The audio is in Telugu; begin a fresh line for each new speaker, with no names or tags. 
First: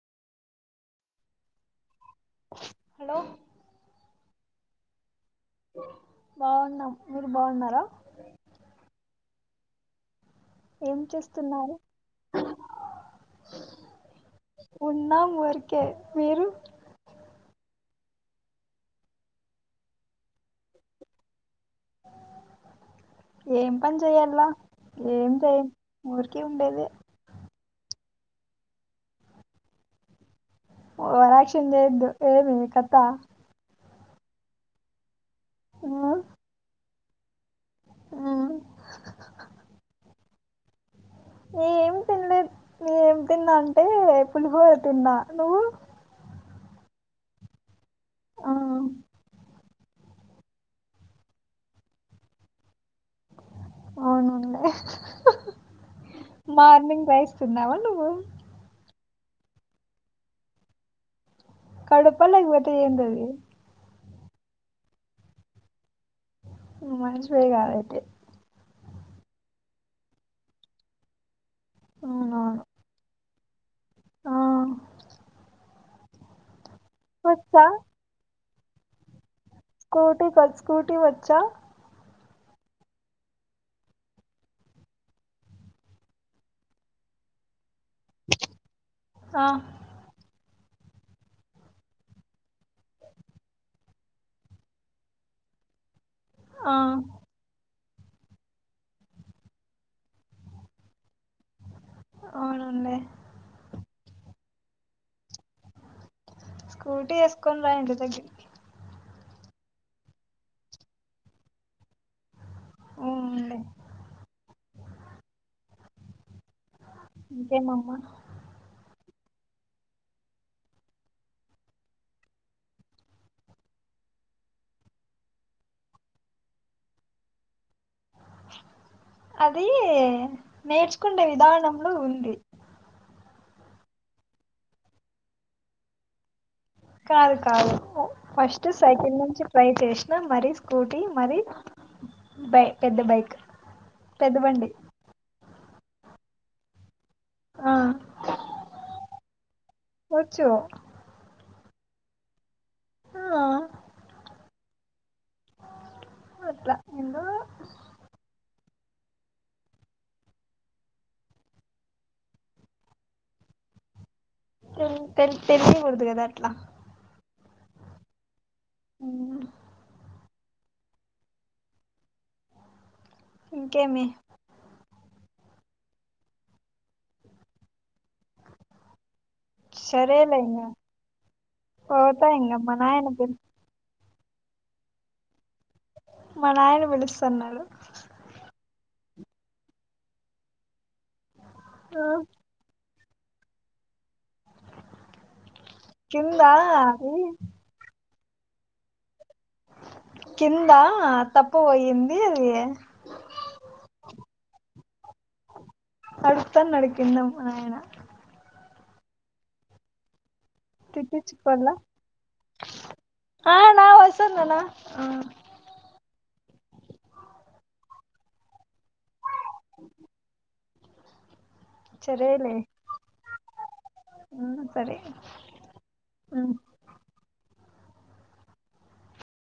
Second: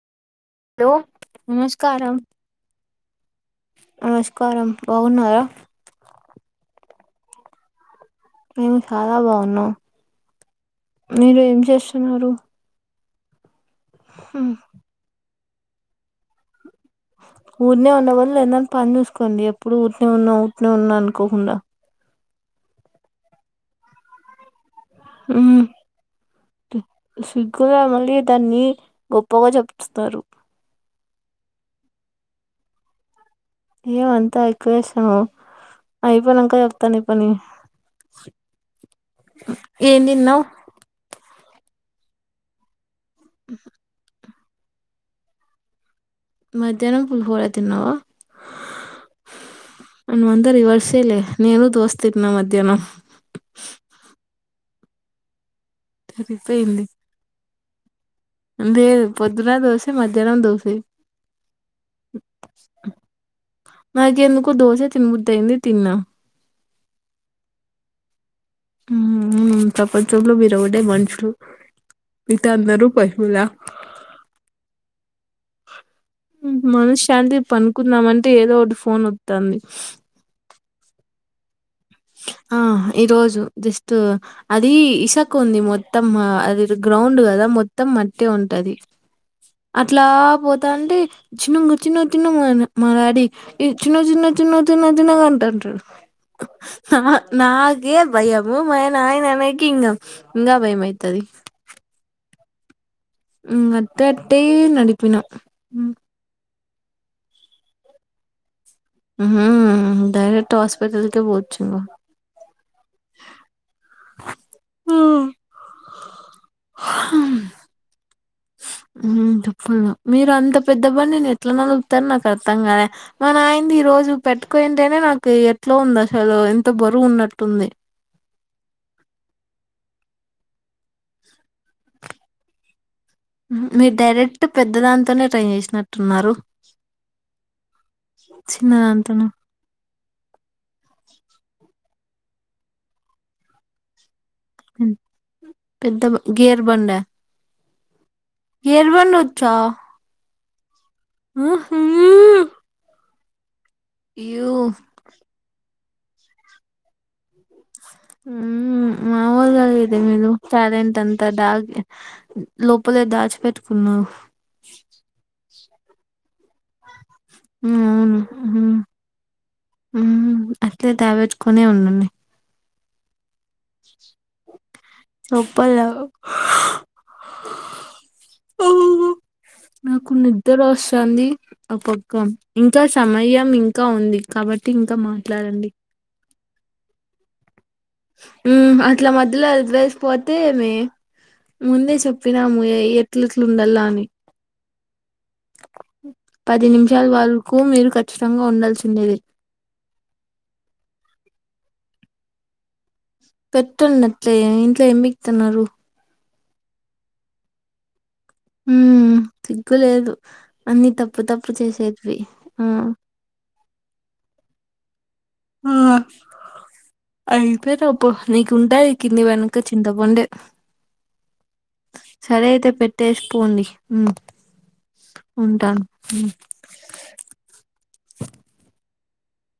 హలో నమస్కారం
హలో
నమస్కారం బాగున్నారా
బావున్నాం మీరు బావున్నారా
మేము చాలా బాగున్నాం
ఏం
మీరు ఏం
చేస్తున్నారు
చేస్తున్నారు
ఉన్నాం ఊరికే మీరు
ఊరినే ఉన్నం అని ఏదన్న పని చూసుకోండి ఎప్పుడు ఊరికనే ఉన్నాం ఊరికనే ఉన్నా అనుకోకుండా
ఏం పని చెయల్లా ఏం చేయం ఊరికే ఉండేదే
[unintelligible] మళ్లీ దాన్ని గొప్పగా చెప్తారు
ఓవరాక్షన్ చెయద్దు ఏమి కత
ఏమి అంతా ఎక్కువ చేస్తాన్నవు
ఆ
అయిపోనంక చెప్తా ని పని
ఆ
ఏం తిన్నవ్
ఏం తినలేదు నేను ఏం తిన్నా అంటే పులిహోర తిన్నా నువ్వు
మధ్యాహ్నం పులిహోర తిన్నావా
ఆ
మనమంత రివర్సేలే నేను దోస తిన్నా మధ్యానం
అవునవునులే మార్నింగ్ రైస్ తిన్నవా నువ్వు
లేేదు పొద్దున దోసే మధ్యానం దోసే
కడుపా లేకపోతే ఏందది
నాకు ఎందుకో దోస తినబుద్దయింది తిన్నా
నువ్వు మనషివే గాదు అయితే
ఉమ్ ఉ ప్రపంచంలో మీరు ఒకటే మనుషులు మీగిత
అవునవును
అందరు పశువులా
ఆ
మనశ్శాంతి
వచ్చా
పనుకుందామంటే ఏదో ఒకటి ఫోన్ వ త్తాంది
స్కూటీ స్కూటీ వచ్చా
ఆ ఈ రోజు జస్ట్ అది ఇసక ఉంది మొత్తం అది గ్రౌండ్ కదా మొ మొత్తం మట్టి ఉంటది
ఆ
అట్లా పో తాంటే చిన్నంగా చిన్న చిన్నంగా అని మా డాడీ ఈ చిన్న చిన్న చిన్న చిన్న చిన్నంగా అంటా టడు
ఆ
నా కే భయము మా నాయన అనేకి ఇంగ ఇంగా భయం అయితది
అవునండి
అట్టట్టే నడిపిన
స్కూటీ వేసుకొని రా ఇంటి దగ్గరికి
హ్మ్ డైరెక్ట్ హాస్పిటల్ కే పోవచ్చు గ
అవునండి
హ
ఇంకేమమ్మ
హ్మ చెప్పల మీరు అంత పెద్ద బండి నేను ఎట్లా నడుపుతారు నాకు అర్థంగానే మన నాయంది ఈ రోజు ను పెట్టుకోయింటేనే నాకు ఎట్లో ఉంది అసలు ఎంత బరువు ఉన్నట్టుంది
అది నేర్చుకుండే విధానంలో ఉంది
మీరు డైరెక్ట్ పెద్ద దానితోనే ట్రై చేసినట్టున్నారు
కాదు కాదు ఫస్ట్ సైకిల్
చిన్నదాంతోన
నుంచి ట్రై చేస్ మరి స్కూటీ మరి బై పెద్ద బైక్ పెద్ద బండి
పెద్ద గేర్ బండ
ఆ
గేర్ బండి ఒచ్చా
ఒచ్చు
ఉ హు
ఆ
ఈవ్
అట్ల ఎందో
ఉ మముల్గా లేదే మీలో టాలెంట్ అంతా డాగి లోపలే దాచిపెట్టుకున్నావ్
[unintelligible] తెలియకూడదు కదా అట్లా
హ్మ్ అవును
ఉమ్,
అట్లే [unintelligible] ఉండండి
ఇంకేమి
చొప్పల నాకు
సరేలే
నిద్ర
ఇంగ
వస్తంది ఒ పక్క
పోతా ఇంగ మా
ఇంకా
నాయన పిలు
సమయం ఇంకా ఉంది కాబట్టి ఇంకా మాట్లాడండి
మా నాయన పిలుస్తన్నాడు
ఉ అట్ల మధ్యలో వదిలేసి పోతే ఏమి ముందే
ఆ
చెప్పినాము ఎట్ల ఎట్ల ఉండల్లా అని
కింద
పది నిమిషాల
అది
వరకు మీరు కచ్చితంగా ఉండాల్సిండేదే
కిందా తప్పుపోయింది అది
పెట్టండి అట్లే ఇంట్లో ఏం పికుతున్నారు
[unintelligible] కింద మానాయన
ఉ సిగ్గులేదు అన్ని తప్పు తప్పు
తిట్టించుకోల్ల
చేసేటివి ఆ
ఆ నాన వస్తన్ నాన
ఆ అయిపోయినవు పో నీకు ఉంటాయి కిందికి పోయినంక చింతపండే సరే
సరేలే
అయితే పెట్టేసి పోండి హమ్
ఆ సరే
ఉంటాను హు
ఉమ్